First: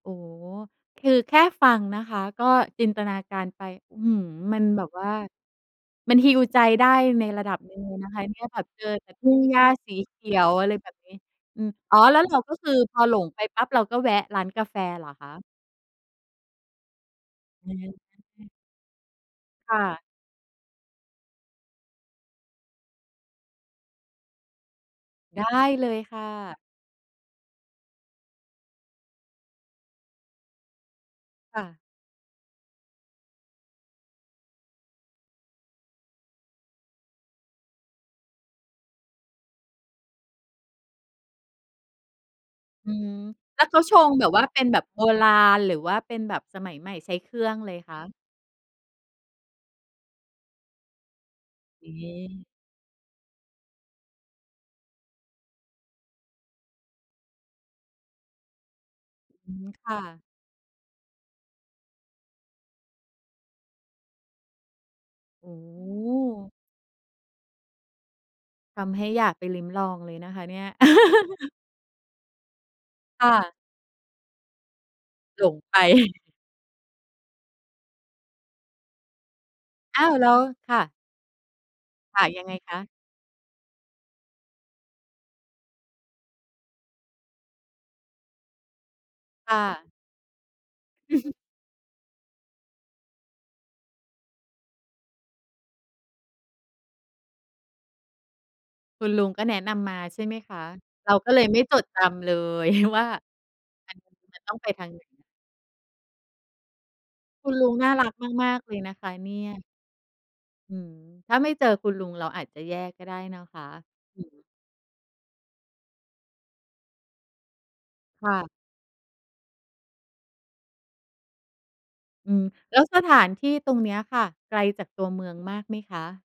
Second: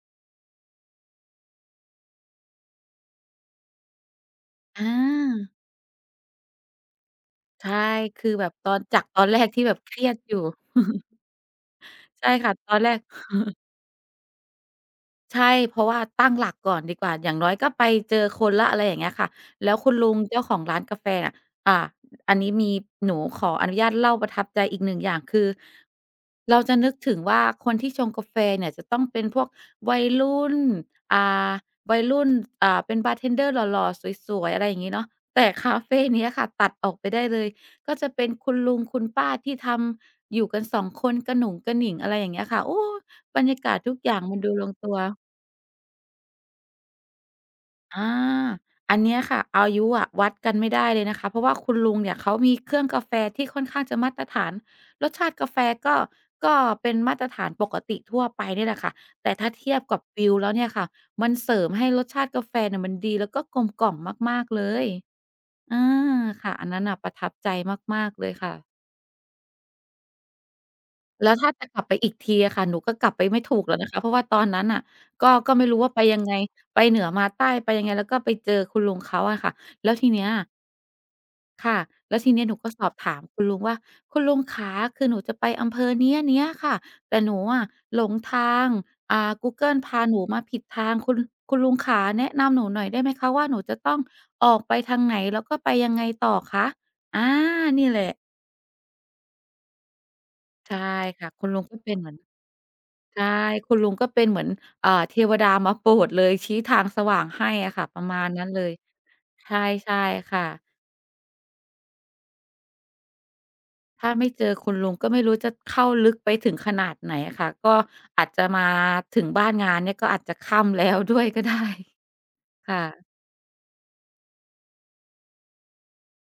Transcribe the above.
โอ้ คือแค่ฟังนะคะก็จินตนาการไป อื้อฮือ มันแบอบว่า า มัน heal ใจได้ในระดับใชหน่ ึ่งเลยนะคคะือเนี่แบย บแบบตอเน จอจาแกต่ตทอุน่แรงกหญที้่าแบบสเคีรียเขดีอยู่ ยว อะไรแบบนี้ อืม อ๋อ แล้วใช่เราค่กะ ็คตือ อนแรพก อหลงไปปั๊บ เราก็แวะร้านกาแฟเหรอคะ? ใช่ เพราะว่าตั้งหลักก่อนดีกว่า อย่างน้อยก็อือไปฮึ เจออืคอ นแล้ว อะไรอย่างเงี้ยค่ะ แลค้ว่คุณะ ลุงเจ้าของร้านกาแฟอะ อ่า อ อันนี้มี หนูขออนุญาตเล่าประทับใจอีกหนึ่งอย่าง คไดือ้เลยค่ะ เราจะนึกถึงว่า คนที่ชงกาแฟเนี่ยจะต้องเป็นพวกวัยรุ่น อ่า ค่ะ วัยรุ่น อ่า เป็นบาร์เทนเดอร์หล่อ ๆ สวย ๆ อะไรอย่างงี้เนาะ แต่คาเฟเนี้ยค่ะตัดออกไปได้เลย ก็จะเป็นคุณลุงคุณป้าที่ทำอยู่กัน 2 คน กระหนุงกระหนิง อะไรอย่างเงี้ยค่ะ โอ้ อืม บรรยแาล้วกเาขศาทชุกงอย่าแงบบมัวน่าดูเป็ลนงแบบตัโว บราณ หรือว่าเป็นแบบสมัยใหม่ ใช้เครื่องเลยคอะ? า อันเนี้ยค่ะ อายุอะ วัดกัน ไม่ได้เลยนะคะ เพราะว่าคุณอยล่าุงงงเนีี่ย เขา้ มีเครื่องกาแฟที่ค่อนข้างจะมาตรฐาน รสชาติกาแฟก็ ก็เป็นมาตรฐานปกติทั่วไปเนี่ยแหละค่ะ แต่ ถ้อาืเม ทียบคก่ับวะ ิวแล้วเนี่ยค่ะ มันเสริมให้รสชาติกาแฟเนี่ยมันดีแล้วก็กลมกล่อมมาก ๆ เลย โอ้อา โค่ะ ฮ! อันนั้นน่ะประทับใจมาก ๆ เลยค่ะ ทำให้อยากไปลิ้มลองเลยนะคะเนี่ย แล้วถ้าจะกลับไปอีกทีอะค่ะ หนูก็กลับไคป่ไม่ะ ถูกแล้วนะคะ เพราะว่าตอนนั้นน่ะก็ หลก็งไม่รไป ู้ว่า ไป ยังไง ไปเหนือมาใต้ ไปยังไง แล้วก็ไปเจอคุณลุงเขาอะค่ะ แล้วอ้ทาีว เนี้แลย ้ว ค่ะ ค่ะ แลค้ว่ะ ทีเยนัี้งยไงหนูก็ คะ? สอบถามคุณลุงว่า "คุณลุงขา คือหนูจะไปอำเภอเนี้ย ๆ ค่ะ แต่หนูอะหลงทาง อ่า ค่Google พะ าหนูมาผิดทาง คุณ คุณลุงขาแนะ นำหนูหน่อยได้ไหมคะ? ว่า หนูจะต้องออกไปทางไหน? แล้วก็ไปยังไงต่อคะ?" อา นี่แหละ คุณลุงก็แนะนำมา ใช่ไหมคะ? ใช่เราค่กะ ็เลคุยณไลมุ่งผจู้ดเป็จนเหมือน ำเลย ว่า ใช่ คุณลุมังน ก็เป็นมเัหมนือน ต้องไปทเาอ่งอ ไหน? เทวดามาโปรดเลย ชี้ทางสว่างใหคุ้ณลุอะงค่นะ ่าปรระักมาณนั้มนาเก ลๆ เลย ยนะคะเนี่ใชย ่ ใช่ค่ะ อืม ถ้าไม่เจอคุณลุง เราอาจจะแย่ก็ได้นะคะ ถ้าอืไม่ อ เจอคุณลุง ก็ไม่รู้จะเข้าลึกไปถึงขนาดไหนอะค่ะ ก็อคาจ่จะ ะมาถึงบ้านงานเนี่ย ก็อาจจะค่ำ แล้วด้วยก็ได้ อืม คแล่้วสะ ถานที่ตรงเนี้ยค่ะ ไกลจากตัวเมืองมากไหมคะ?